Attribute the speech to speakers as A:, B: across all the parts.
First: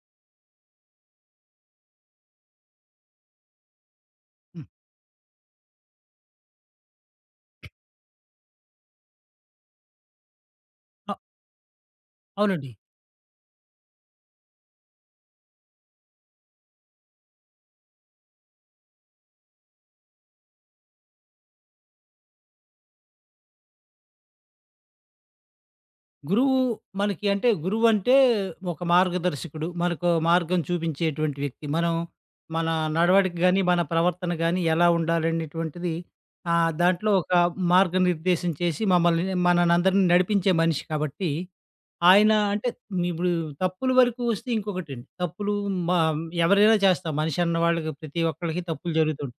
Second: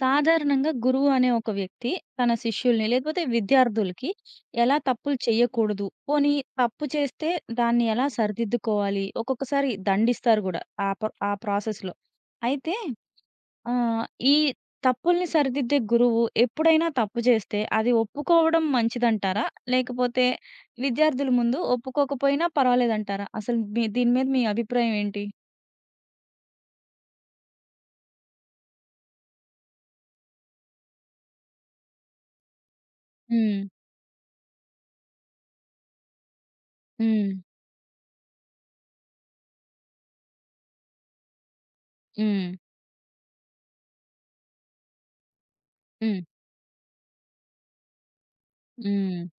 A: సాధారణంగా గురువు అనే ఒక వ్యక్తి తన శిష్యుల్ని లేకపోతే విద్యార్థులకి
B: హ్మ్.
A: ఎలా తప్పులు చేయకూడదు, పోనీ తప్పు చేస్తే దాన్ని ఎలా సరిదిద్దుకోవాలి, ఒక్కొక్కసారి దండిస్తారు కూడా
B: అ
A: ఆ ప్రాసెస్ లో.
B: అవునండి.
A: అయితే ఆ ఈ తప్పుల్ని సరిదిద్దే గురువు ఎప్పుడైనా తప్పు చేస్తే అది ఒప్పుకోవడం మంచిదంటారా, లేకపోతే విద్యార్థుల ముందు ఒప్పుకోకపోయినా పర్వాలేదంటారా? అసలు మీ దీని మీద మీ అభిప్రాయం ఏంటి?
B: గురువు మనకి అంటే గురువంటే ఒక మార్గదర్శకుడు. మనకో మార్గం చూపించేటువంటి వ్యక్తి. మనం మన నడవడిక
A: ఉమ్,
B: గాని, మన ప్రవర్తన గాని ఎలా ఉండాలనేటువంటిది, దాంట్లో
A: ఉమ్,
B: ఒక మార్గనిర్దేశం చేసి మమ్మల్ని మననందరిని నడిపించే మనిషి కాబట్టి, ఆయన
A: ఉమ్,
B: అంటే ఇప్పుడు తప్పుల వరకు వస్తే ఇంకొకటండి. తప్పులు మ
A: ఉమ్,
B: ఎవరైనా చేస్తాం. మనిషి అన్న వాళ్ళకి ప్రతి ఒక్కళ్ళకి తప్పులు
A: ఉమ్,
B: జరుగుతుంటాయి.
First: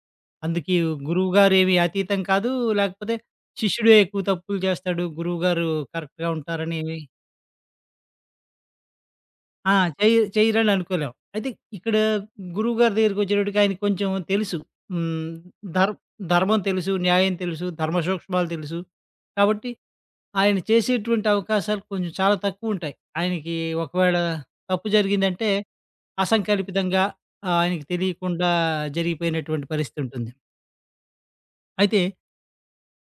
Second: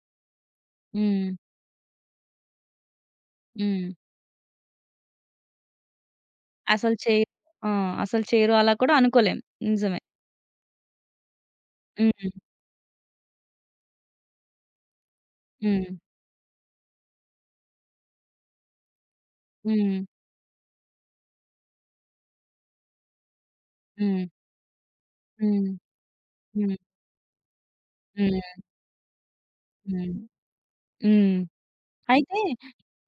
B: అందుకే
A: ఉమ్,
B: గురువుగారేమి అతీతం కాదు. లేకపోతే
A: ఉమ్.
B: శిష్యుడే ఎక్కువ తప్పులు చేస్తాడు. గురువుగారు కరెక్ట్‌గా ఉంటారని,
A: అసలు చేయరు. ఆ! అసలు చేయరు అలా కూడా అనుకోలేం.
B: ఆ,
A: నిజమే.
B: చెయ్యరని అనుకోలేం. అయితే ఇక్కడ
A: హ్మ్.
B: గురువుగారి దగ్గరికొచ్చేటప్పటికి ఆయనకి కొంచెం తెలుసు. హ్మ్.
A: హ్మ్.
B: ధర్ ధర్మం తెలుసు, న్యాయం తెలుసు, ధర్మ సూక్ష్మాలు తెలుసు. కాబట్టి
A: హ్మ్.
B: ఆయన చేసేటువంటి అవకాశాలు కొంచెం చాలా తక్కువుంటాయి. ఆయనకి ఒకవేళ
A: హ్మ్.
B: తప్పు జరిగిందంటే
A: హ్మ్. హ్మ్.
B: అసంకల్పితంగా, ఆయనకి తెలియకుండా
A: హ్మ్.
B: జరిగిపోయినటువంటి
A: హ్మ్.
B: పరిస్థితుంటుంది.
A: హ్మ్.
B: అయితే
A: అయితే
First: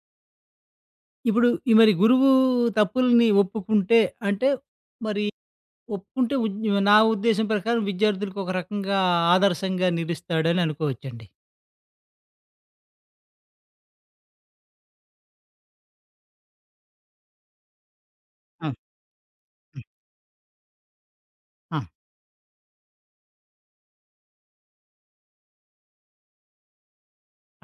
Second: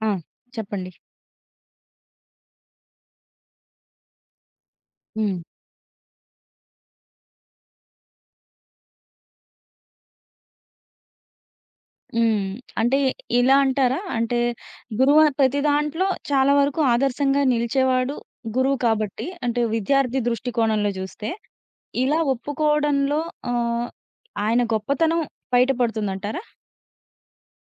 A: ఆ! చెప్పండి.
B: ఇప్పుడు ఈ మరి గురువు తప్పుల్ని ఒప్పుకుంటే, అంటే మరి
A: హ్మ్.
B: ఒప్పుకుంటే, నా ఉద్దేశం ప్రకారం విద్యార్థులకు ఒక రకంగా ఆదర్శంగా నిలుస్తాడని అనుకోవచ్చండి.
A: హ్మ్. అంటే ఇలా అంటారా? అంటే గురువు ప్రతి దాంట్లో చాలా వరకు ఆదర్శంగా నిలిచేవాడు,
B: ఆ,
A: గురువు కాబట్టి, అంటే
B: హ్మ్,
A: విద్యార్థి దృష్టికోణంలో చూస్తే,
B: ఆ,
A: ఇలా ఒప్పుకోవడంలో ఆహ్, ఆయన గొప్పతనం బయట పడుతుందంటారా?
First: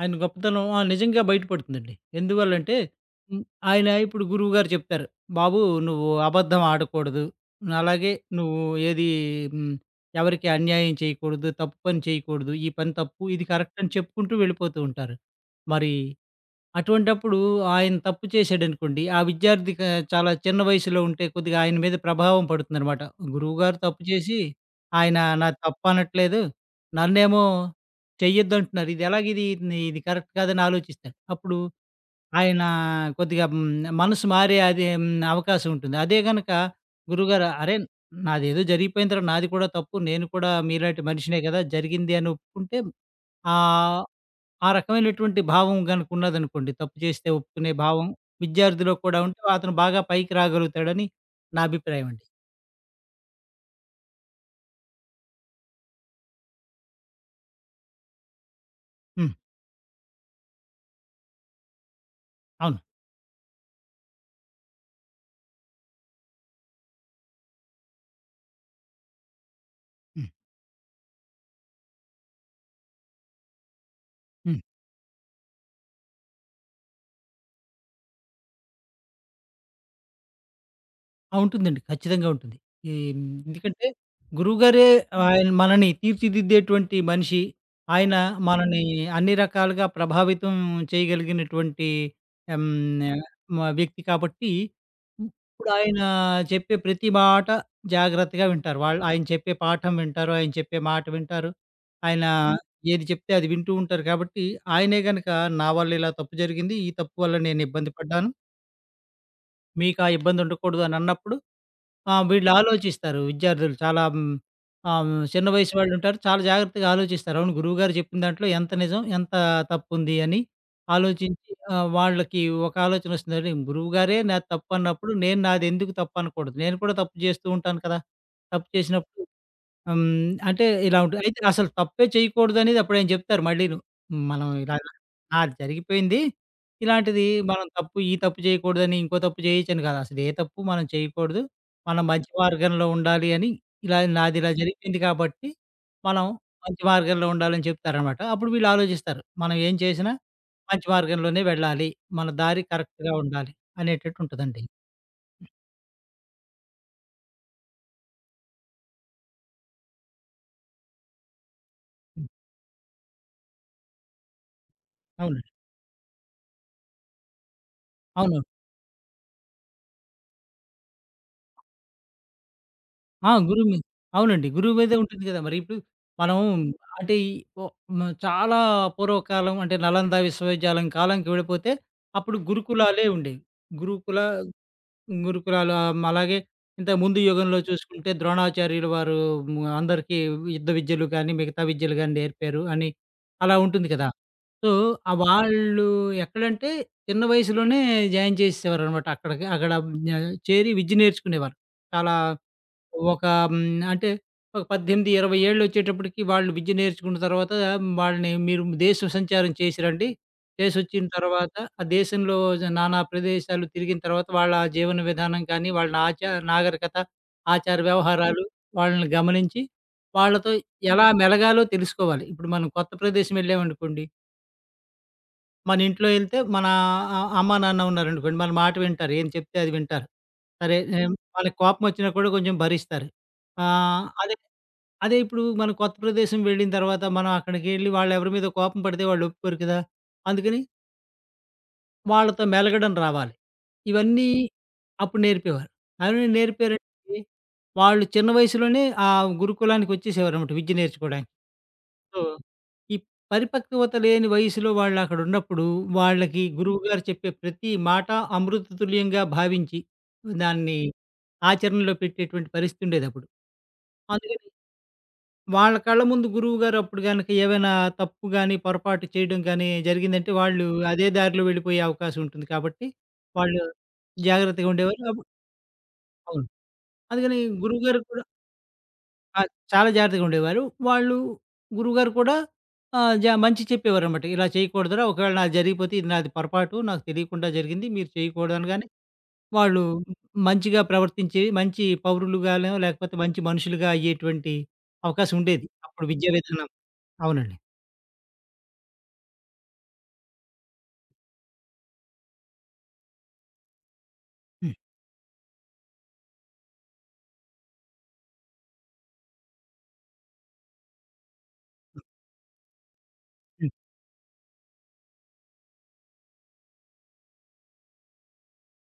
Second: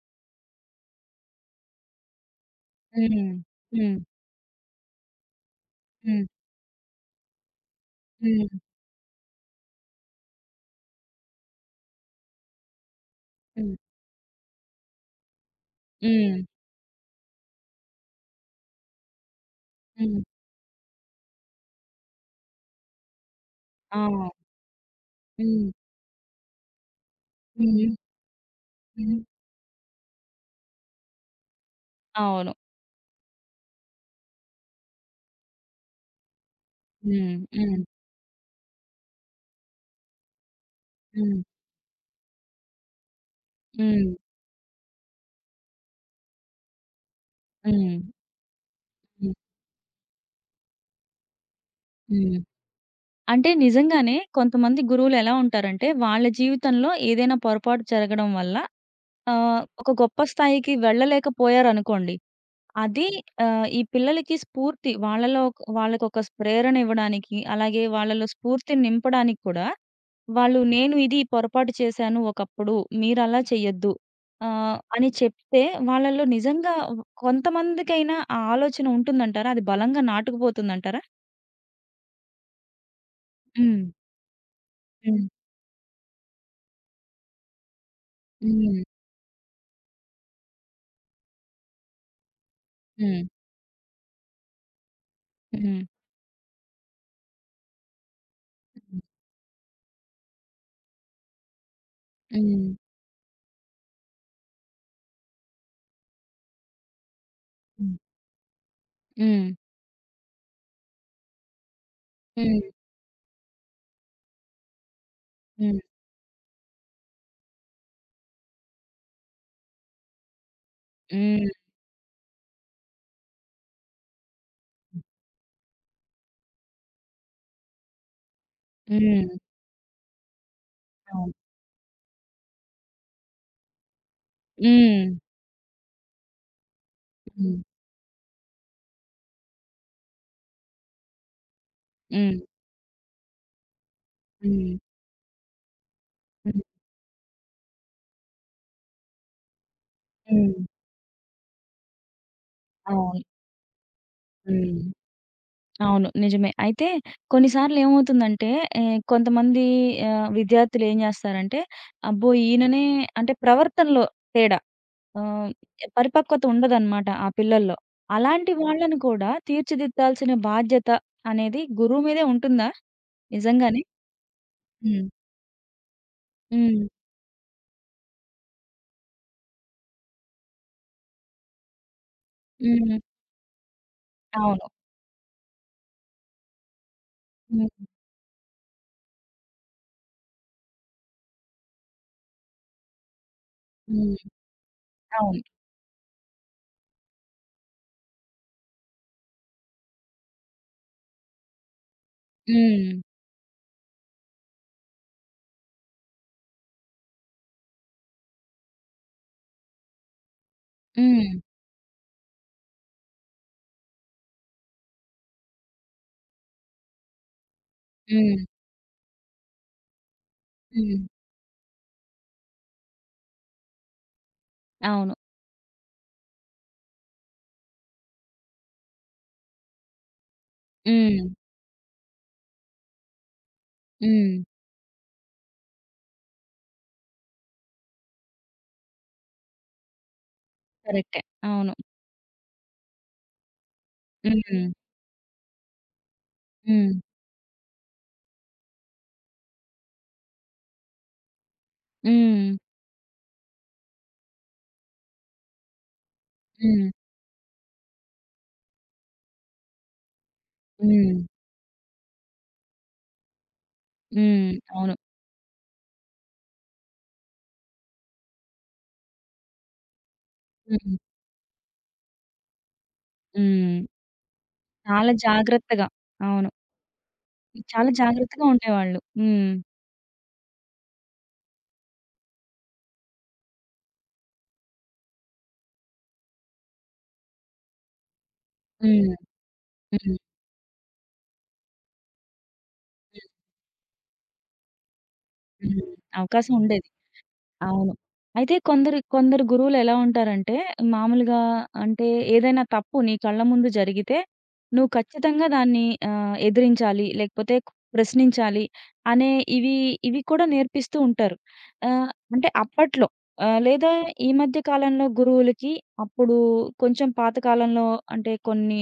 B: ఆయన గొప్పతనం, ఆ, నిజంగా బయటపడుతుందండి. ఎందువల్లంటే,
A: హ్మ్.
B: హ్మ్. ఆయన
A: హ్మ్.
B: ఇప్పుడు గురువుగారు చెప్తారు. "బాబు, నువ్వు
A: హ్మ్.
B: అబద్ధం ఆడకూడదు. అలాగే
A: హ్మ్.
B: నువ్వు ఏది హ్మ్. ఎవరికీ అన్యాయం చేయకూడదు. తప్పు పని చేయకూడదు. ఈ పని తప్పు. ఇది
A: హ్మ్.
B: కరెక్ట్" అని చెప్పుకుంటూ వెళ్ళిపోతూ ఉంటారు. మరి
A: హ్మ్.
B: అటువంటప్పుడు ఆయన తప్పు చేశాడనుకోండి, ఆ విద్యార్థి
A: హ్మ్.
B: చాలా చిన్న వయసులో ఉంటే కొద్దిగా ఆయన మీద ప్రభావం పడుతుందనమాట. గురువుగారు
A: ఆ!
B: తప్పు చేసి, ఆయన నాది
A: హ్మ్.
B: తప్పనట్లేదు. నన్నేమో
A: హ్మ్.
B: చెయ్యొద్దంటున్నారు.
A: హ్మ్.
B: ఇదెలాగిది? ఇది ఎలాగ, ఇది ఇది కరెక్ట్ కాదని ఆలోచిస్తాడు. అప్పుడు
A: అవును.
B: ఆయన కొద్దిగా, మనసు మారే అది, అవకాశం ఉంటుంది. అదే గనక
A: హ్మ్.
B: గురువుగారు అరే,
A: హ్మ్.
B: నాదేదో జరిగిపోయిన తర్వాత నాది కూడా తప్పు. నేను కూడా మీలాంటి
A: హ్మ్.
B: మనిషినే కదా! జరిగింది అని ఒప్పుకుంటే, ఆ
A: హ్మ్.
B: ఆ రకమైనటువంటి భావం గనుక ఉన్నదనుకోండి, తప్పు చేస్తే ఒప్పుకునే
A: హ్మ్.
B: భావం విద్యార్థిలో కూడా
A: హ్మ్.
B: ఉంటే అతను బాగా పైకి రాగలుగుతాడని నా అభిప్రాయం అండి.
A: హ్మ్. అంటే నిజంగానే కొంతమంది గురువులు ఎలా ఉంటారంటే, వాళ్ళ జీవితంలో ఏదైనా పొరపాటు జరగడం వల్ల
B: హ్మ్.
A: ఆహ్, ఒక గొప్ప స్థాయికి వెళ్ళలేకపోయారనుకోండి.
B: అవును.
A: అది ఆహ్, ఈ పిల్లలకి స్ఫూర్తి వాళ్ళలో, వాళ్ళకొక ప్రేరణ ఇవ్వడానికి, అలాగే వాళ్ళలో స్ఫూర్తిని నింపడానికి కూడా, వాళ్ళు నేను ఇది పొరపాటు చేశాను ఒకప్పుడు, మీరలా చెయ్యొద్దు
B: హ్మ్.
A: ఆహ్, అని చెప్తే వాళ్ళలో నిజంగా కొంతమందికైనా ఆ ఆలోచన ఉంటుందంటారా? అది బలంగా నాటుకుపోతుందంటారా?
B: ఆ, ఉంటుందండి. ఖచ్చితంగా ఉంటుంది. ఈ
A: హ్మ్.
B: ఎందుకంటే గురువుగారే,
A: హ్మ్.
B: ఆయన మనని తీర్చిదిద్దేటువంటి మనిషి. ఆయన
A: హ్మ్.
B: మనని అన్ని రకాలుగా ప్రభావితం చేయగలిగినటువంటి ఆహ్, హ్మ్,
A: హ్మ్.
B: మ వ్యక్తి కాబట్టి, ఇప్పుడు
A: హ్మ్.
B: ఆయన చెప్పే ప్రతి మాట జాగ్రత్తగా వింటారు. వాళ్ళు ఆయన చెప్పే పాఠం వింటారు. ఆయన చెప్పే మాట వింటారు. ఆయన
A: హ్మ్.
B: ఏది చెప్తే అది వింటూ ఉంటారు కాబట్టి, ఆయనే గనక నా వల్ల ఇలా తప్పు జరిగింది, ఈ తప్పు వల్ల నేను ఇబ్బంది
A: హ్మ్.
B: పడ్డాను,
A: హ్మ్.
B: మీకు ఆ ఇబ్బంది ఉండకూడదు అని అన్నప్పుడు, ఆ, వీళ్ళు ఆలోచిస్తారు. విద్యార్థులు చాలా చిన్న వయసు
A: హ్మ్.
B: వాళ్ళుంటారు. చాలా జాగ్రత్తగా ఆలోచిస్తారు. అవును, గురువుగారు చెప్పిన దాంట్లో ఎంత నిజం, ఎంత తప్పుంది అని ఆలోచించి,
A: హ్మ్.
B: వాళ్ళకి ఒక ఆలోచనొస్తుంది. అరే, గురువుగారే నాది తప్పన్నప్పుడు నేను నాదెందుకు తప్పనకూడదు. నేను కూడా తప్పు జేస్తూ ఉంటాను కదా! తప్పు చేసినప్పుడు,
A: హ్మ్.
B: హ్మ్. అంటే ఇలా ఉంటది.
A: అవును.
B: అయితే అసలు తప్పే చేయకూడదనేది అప్పుడాయన చెప్తారు మళ్ళీను. మనం ఇలా,
A: హ్మ్.
B: ఆ, జరిగిపోయింది. ఇలాంటిది
A: హ్మ్.
B: మనం తప్పు, ఈ తప్పు చేయకూడదని, ఇంకో తప్పు చేయొచ్చని కాదు. అసలు ఏ తప్పు మనం చేయకూడదు. మనం మంచి
A: హ్మ్.
B: మార్గంలో ఉండాలి అని, ఇలా నాది ఇలా
A: హ్మ్.
B: జరిగిపోయింది కాబట్టి, మనం
A: హ్మ్.
B: మంచి మార్గంలో ఉండాలని చెప్తారనమాట. అప్పుడు వీళ్ళు ఆలోచిస్తారు. మనం ఏం చేసినా
A: హ్మ్.
B: మంచి మార్గంలోనే వెళ్ళాలి. మన దారి కరెక్ట్‌గా
A: అవును.
B: ఉండాలి అనేటట్టు ఉంటదండి.
A: హ్మ్. అవును. నిజమే. అయితే కొన్ని సార్లేమవుతుందంటే ఆహ్, కొంతమంది ఆహ్, విద్యార్థులేం జేస్తారంటే,
B: హ్మ్.
A: అబ్బో! ఈయననే, అంటే ప్రవర్తనలో తేడా. ఆహ్,
B: అవునండి.
A: పరిపక్వత ఉండదనమాట ఆ పిల్లల్లో.
B: అవును.
A: అలాంటి వాళ్ళని కూడా తీర్చిదిద్దాల్సిన బాధ్యత అనేది గురువు మీదే ఉంటుందా?
B: ఆ, గురువు మీ
A: నిజంగానే?
B: అవునండి. గురువు మీదే
A: హ్మ్.
B: ఉంటుంది గదా! మరి ఇప్పుడు మనం,
A: హ్మ్.
B: అంటే, ఈ ఒ మ చాలా పూర్వకాలం, అంటే నలంద విశ్వవిద్యాలయం కాలంకి వెళ్ళిపోతే, అప్పుడు
A: హ్మ్.
B: గురుకులాలే ఉండేవి. గురుకుల
A: అవును.
B: గురుకులాలు, అలాగే ఇంతకు ముందు యుగంలో
A: హ్మ్.
B: చూసుకుంటే ద్రోణాచార్యులు వారు, అందరికీ యుద్ధ విద్యలు గాని, మిగతా విద్యలు గాని నేర్పారు అని, అలా ఉంటుంది కదా!
A: హ్మ్.
B: సో, ఆ
A: అవును.
B: వాళ్ళు ఎక్కడంటే చిన్న వయసులోనే జాయిన్ చేసేసేవారనమాట. అక్కడికి అక్కడ న చేరి విద్య నేర్చుకునేవారు. చాలా
A: హ్మ్.
B: ఒక, హ్మ్, అంటే ఒక 18, 20 ఏళ్ళొచ్చేటప్పటికి వాళ్ళు విద్య నేర్చుకున్న తర్వాత వాళ్ళని మీరు దేశ సంచారం చేసిరండి, చేసి రండి. చేసొచ్చిన
A: హ్మ్.
B: తర్వాత ఆ దేశంలో నానా ప్రదేశాలు తిరిగిన తర్వాత వాళ్ళ జీవన విధానం కానీ, వాళ్ళ ఆచార నాగరికత, ఆచార
A: హ్మ్.
B: వ్యవహారాలు వాళ్ళని గమనించి వాళ్ళతో
A: హ్మ్.
B: ఎలా మెలగాలో తెలుసుకోవాలి. ఇప్పుడు మనం కొత్త ప్రదేశం వెళ్ళామనుకోండి.
A: అవును.
B: మన ఇంట్లో ఎళ్తే మన, అమ్మా, నాన్న ఉన్నారనుకోండి. మన మాట వింటారు. ఏం చెప్తే అది వింటారు. సరే, ఏం
A: హ్మ్.
B: వాళ్ళకి కోపమొచ్చినా కూడా కొంచెం భరిస్తారు. ఆహ్,
A: హ్మ్.
B: అదే అదే ఇప్పుడు మనం కొత్త ప్రదేశం వెళ్ళిన తర్వాత మనం అక్కడికెళ్ళి వాళ్ళెవరి మీద కోపం పడితే వాళ్ళు ఒప్పుకోరు కదా! అందుకని
A: కరెక్టే. అవును.
B: వాళ్ళతో మెలగడం రావాలి. ఇవన్నీ
A: హ్మ్.
B: అప్పుడు నేర్పేవారు. అవి
A: హ్మ్.
B: నేర్పారంటే, వాళ్ళు చిన్న వయసులోనే ఆ గురుకులానికొచ్చేసేవారన్నమాట విద్య నేర్చుకోవడానికి. సో,
A: హ్మ్.
B: ఈ పరిపక్వత లేని వయసులో వాళ్ళక్కడున్నప్పుడు, వాళ్ళకి
A: హ్మ్.
B: గురువుగారు చెప్పే ప్రతి మాట అమృత తుల్యంగా భావించి, దాన్ని
A: హ్మ్.
B: ఆచరణలో పెట్టేటువంటి పరిస్థితుండేదప్పుడు. అందుకని
A: హ్మ్. అవును.
B: వాళ్ళ కళ్ళ ముందు గురువుగారు అప్పుడు గనక ఏవైనా తప్పు గాని, పొరపాటు చేయడం గాని జరిగిందంటే, వాళ్ళు
A: హ్మ్.
B: అదే దారిలో వెళ్ళిపోయే అవకాశం ఉంటుంది కాబట్టి, వాళ్ళు
A: హ్మ్.
B: జాగ్రత్తగా ఉండేవారు.
A: చాలా
B: అప్పుడు
A: జాగ్రత్తగా.
B: అవును.
A: అవును.
B: అందుకని
A: చాలా
B: గురువుగారు కూడా,
A: జాగ్రత్తగా ఉండేవాళ్ళు.
B: ఆ,
A: హ్మ్.
B: చాలా జాగ్రత్తగా ఉండేవారు. వాళ్ళు గురువుగారు కూడా ఆహ్, జ మంచి చెప్పేవారనమాట. ఇలా చేయకూడదురా! ఒకవేళ నాది జరిగిపోతే ఇది నాది పొరపాటు. నాకు తెలియకుండా జరిగింది. మీరు చేయకూడదు అనగానే
A: హ్మ్.
B: వాళ్ళు
A: హ్మ్.
B: మంచిగా ప్రవర్తించి మంచి పౌరులుగానో లేకపోతే
A: హ్మ్.
B: మంచి మనుషులుగా అయ్యేటువంటి అవకాశం ఉండేది.
A: హ్మ్.
B: అప్పుడు విద్యా
A: అవకాశం
B: విధానం.
A: ఉండేది.
B: అవునండి.
A: అవును. అయితే కొందరి కొందరు గురువులెలా ఉంటారంటే, మామూలుగా అంటే ఏదైనా తప్పు నీ కళ్ళ ముందు జరిగితే,
B: హ్మ్.
A: నువ్వు ఖచ్చితంగా దాన్ని ఆహ్, ఎదిరించాలి, లేకపోతే ప్రశ్నించాలి అనే ఇవి ఇవి కూడా నేర్పిస్తూ ఉంటారు. ఆహ్, అంటే అప్పట్లో ఆహ్,
B: హ్మ్.
A: లేదా ఈ మధ్య కాలంలో గురువులకి, అప్పుడు కొంచెం పాత కాలంలో అంటే కొన్ని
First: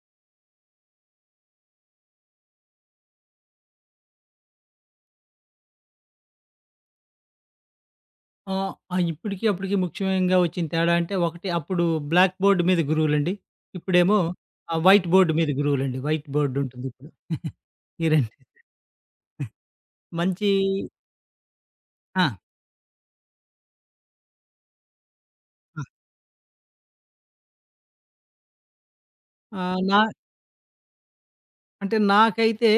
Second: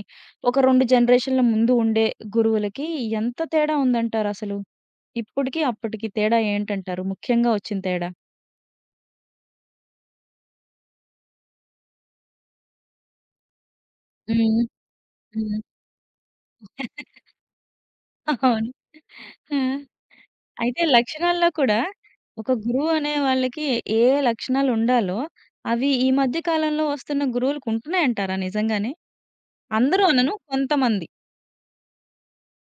A: ఒక 2 జనరేషన్‌ల ముందు ఉండే గురువులకి ఎంత తేడా ఉందంటారసలు? ఇప్పటికి, అప్పటికి తేడా ఏంటంటారు? ముఖ్యంగా వచ్చిన తేడా?
B: ఆ, ఇప్పటికి అప్పటికి ముఖ్యంగా వచ్చిన తేడా అంటే, ఒకటి అప్పుడు బ్లాక్ బోర్డ్ మీద గురువులండి. ఇప్పుడేమో ఆ వైట్ బోర్డ్ మీద
A: హ్మ్.
B: గురువులండి. వైట్ బోర్డ్ ఉంటుంది ఇప్పుడు. ఈ 2
A: అవును. ఆ!
B: మంచి.
A: అయితే లక్షణాల్లో కూడా
B: ఆ,
A: ఒక గురువు అనే వాళ్ళకి ఏ లక్షణాలుండాలో
B: ఆ,
A: అవి ఈ మధ్య కాలంలో వస్తున్న గురువులకు ఉంటున్నాయంటారా నిజంగానే?
B: ఆహ్, నా
A: అందరూ అనను, కొంతమంది.
B: అంటే నాకైతే,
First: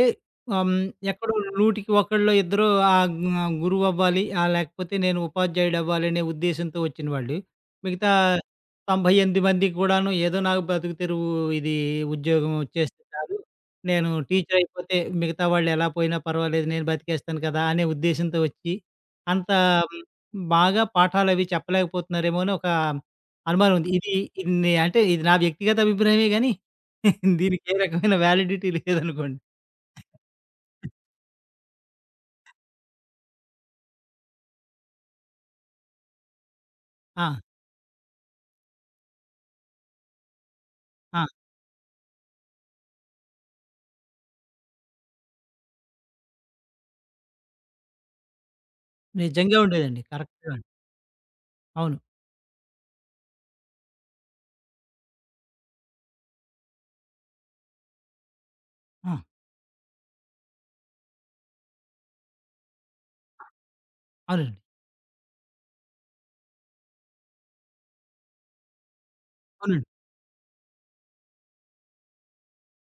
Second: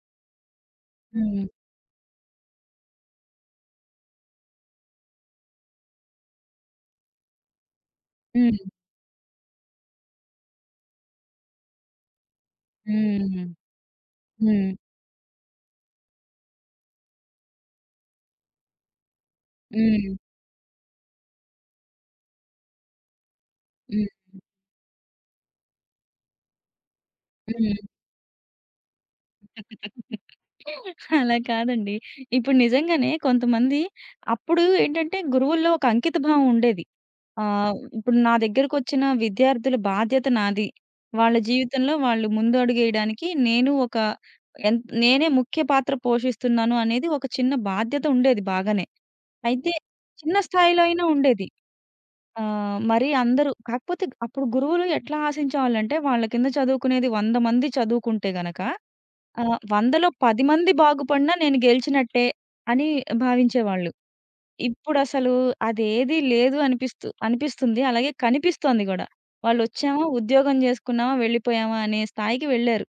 B: ఆహ్, హ్మ్, ఎక్కడో
A: హ్మ్.
B: 100కి ఒకళ్ళో ఇద్దరో, ఆహ్, ఆహ్, గురువు అవ్వాలి, ఆహ్, లేకపోతే నేను ఉపాధ్యాయుడు అవ్వాలనే ఉద్దేశ్యంతో వచ్చినవాళ్ళు. మిగతా
A: హ్మ్.
B: 98 మందికి కూడాను, ఏదో నాకు బ్రతుకు తెరువు, ఇది ఉద్యోగం చేస్తే చాలు,
A: హ్మ్.
B: నేను టీచర్
A: హ్మ్.
B: అయిపోతే మిగతా వాళ్ళు ఎలా పోయినా పర్వాలేదు, నేను బతికేస్తాను కదా అనే ఉద్దేశ్యంతో వచ్చి, అంత హ్మ్,
A: హ్మ్.
B: బాగా పాఠాలవి చెప్పలేకపోతున్నారేమో అని ఒక అనుమానం ఉంది.
A: హ్మ్.
B: ఇది ఇది నే అంటే ఇది నా వ్యక్తిగత అభిప్రాయమే గాని దీనికి ఏ
A: హ్మ్.
B: రకమైన వ్యాలిడిటీ లేదనుకోండి.
A: అలా కాదండి. ఇప్పుడు నిజంగానే కొంతమంది అప్పుడు ఏంటంటే గురువుల్లో ఒక అంకితభావం ఉండేది.
B: ఆ,
A: ఆహ్, ఇప్పుడు నా దగ్గరకొచ్చిన విద్యార్థుల బాధ్యత నాది.
B: ఆ,
A: వాళ్ళ జీవితంలో వాళ్ళు ముందు అడుగేయడానికి నేను ఒక ఎన్ నేనే ముఖ్య పాత్ర పోషిస్తున్నాను అనేది ఒక చిన్న బాధ్యత ఉండేది బాగానే.
B: నిజంగా
A: అయితే
B: ఉండేదండి.
A: చిన్న
B: కరెక్ట్‌గా.
A: స్థాయిలో అయినా ఉండేది.
B: అవును.
A: ఆహ్, మరి అందరూ కాకపోతే అప్పుడు గురువులు ఎట్లా ఆశించేవాళ్ళంటే, వాళ్ళ కింద చదువుకునేది 100 మంది చదువుకుంటే గనక
B: ఆ,
A: ఆహ్, 100లో 10 మంది బాగుపడినా నేను గెలిచినట్టే అని భావించేవాళ్ళు.
B: అవునండి.
A: ఇప్పుడసలు అదేది లేదు అనిపిస్తూ అనిపిస్తుంది. అలాగే కనిపిస్తోంది గూడా.
B: అవునండి.
A: వాళ్ళొచ్చామా, ఉద్యోగం జేసుకున్నామా, వెళ్ళిపోయామా అనే స్థాయికి వెళ్లారు.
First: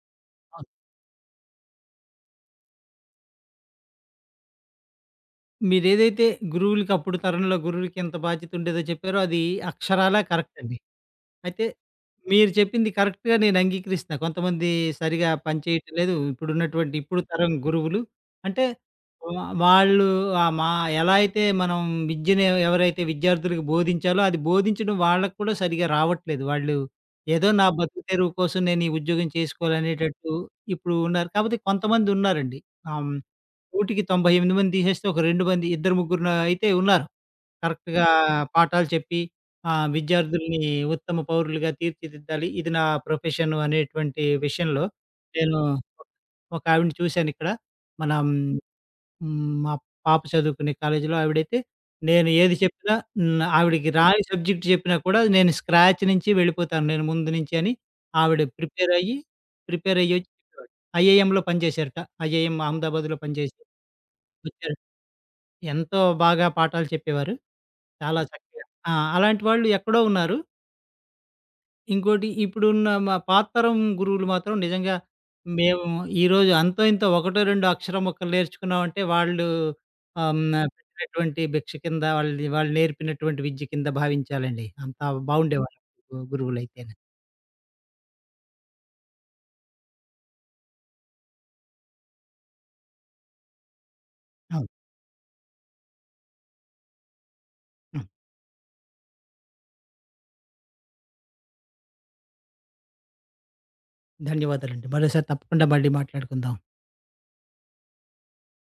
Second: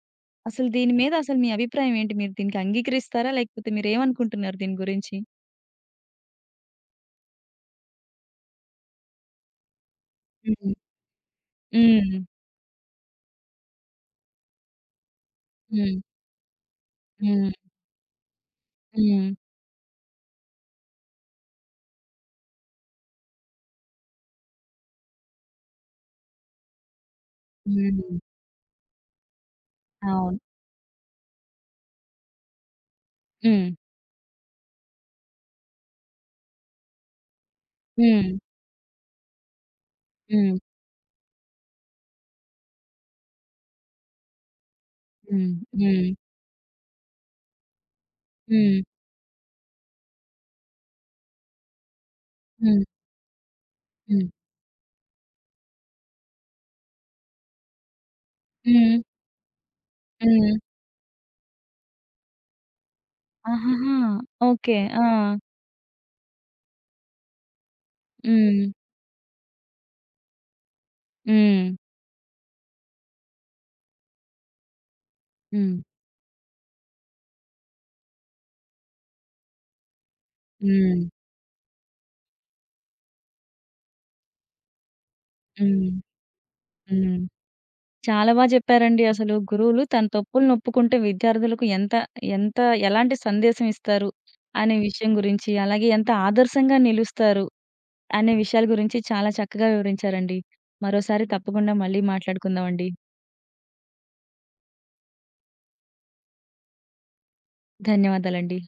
A: అసలు
B: అవును.
A: దీని మీద అసలు మీ అభిప్రాయం ఏంటి? మీరు దీనికి అంగీకరిస్తారా? లేకపోతే మీరేమనుకుంటున్నారు దీని గురించి?
B: మీరేదైతే గురువులకప్పుడు తరంలో గురువులకింత బాధ్యత ఉండేదో చెప్పారో, అది అక్షరాలా కరెక్ట్
A: హ్మ్.
B: అండి. అయితే
A: హ్మ్.
B: మీరు చెప్పింది కరెక్ట్‌గా నేను అంగీకరిస్తున్నా. కొంతమంది సరిగా పనిచేయటం
A: హ్మ్.
B: లేదు, ఇప్పుడున్నటువంటి ఇప్పుడు
A: హ్మ్.
B: తరం గురువులు. అంటే
A: హ్మ్.
B: వా వాళ్ళు, ఆహ్, మా ఎలా అయితే మనం విద్యను ఎవరైతే విద్యార్థులకు బోధించాలో అది బోధించడం వాళ్ళకి కూడా సరిగా రావట్లేదు. వాళ్ళు ఏదో నా బతుకు
A: హ్మ్.
B: తెరువు కోసం నేను ఈ ఉద్యోగం చేసుకోవాలనేటట్టు
A: అవును.
B: ఇప్పుడు ఉన్నారు. కాకపోతే కొంతమంది ఉన్నారండి. ఆహ్, హ్మ్.
A: హ్మ్.
B: నూటికి 98 మంది తీసేస్తే ఒక 2 మంది, ఇద్దరు ముగ్గురు నా- అయితే ఉన్నారు. కరెక్ట్‌గా
A: హ్మ్.
B: పాఠాలు చెప్పి,
A: హ్మ్.
B: విద్యార్థుల్ని ఉత్తమ పౌరులుగా తీర్చిదిద్దాలి, ఇది నా ప్రొఫెషన్ అనేటువంటి విషయంలో,
A: హ్మ్.
B: నేను
A: హ్మ్.
B: ఒక ఆవిడని చూశానిక్కడ. మనం
A: హ్మ్.
B: హ్మ్. మా పాప చదువుకునే కాలేజీలో ఆవిడైతే నేను ఏది
A: హ్మ్.
B: చెప్పినా, హ్మ్, ఆవిడకి రాని
A: హ్మ్.
B: సబ్జెక్ట్ చెప్పినా కూడా, నేను స్క్రాచ్ నుంచి వెళ్ళిపోతాను, నేను ముందు నుంచి అని ఆవిడ ప్రిపేర్
A: హ్మ్.
B: అయ్యి, ప్రిపేర్ అయ్యొచ్చి
A: హ్మ్.
B: చెప్పేవారు. ఐఐఎంలో పనిచేశారట. ఐఐఎం అహ్మదాబాద్‌లో పనిచేసి
A: ఆహాహా!
B: వచ్చారు.
A: ఓకే. ఆ!
B: ఎంతో బాగా పాఠాలు చెప్పేవారు. చాలా చక్కగా.
A: హ్మ్.
B: ఆ, అలాంటి వాళ్ళు ఎక్కడో ఉన్నారు.
A: హ్మ్.
B: ఇంకోటి, ఇప్పుడున్న మా పాత తరం గురువులు మాత్రం నిజంగా,
A: హ్మ్.
B: మేము ఈరోజు అంతో ఇంతో ఒకటో రెండో అక్షరం మొక్కలు నేర్చుకున్నామంటే, వాళ్ళు, ఆమ్,
A: హ్మ్.
B: పెట్టినటువంటి భిక్ష కింద, వాళ్ళది వాళ్ళు నేర్పినటువంటి విద్య కింద భావించాలండి. అంత
A: హ్మ్.
B: బాగుండేవాళ్ళు గురువులైతేనే.
A: హ్మ్. చాలా బా జెప్పారండి. అసలు గురువులు తన తప్పులనొప్పుకుంటే విద్యార్థులకు ఎంత ఎంత ఎలాంటి సందేశం ఇస్తారు
B: అవును.
A: అనే విషయం గురించి, అలాగే ఎంత ఆదర్శంగా నిలుస్తారు
B: హ్మ్.
A: అనే విషయాల గురించి చాలా చక్కగా వివరించారండి. మరోసారి తప్పకుండా మళ్ళీ మాట్లాడుకుందామండి.
B: ధన్యవాదాలండి. మరోసారి తప్పకుండా మళ్ళీ మాట్లాడుకుందాం.
A: ధన్యవాదాలండి.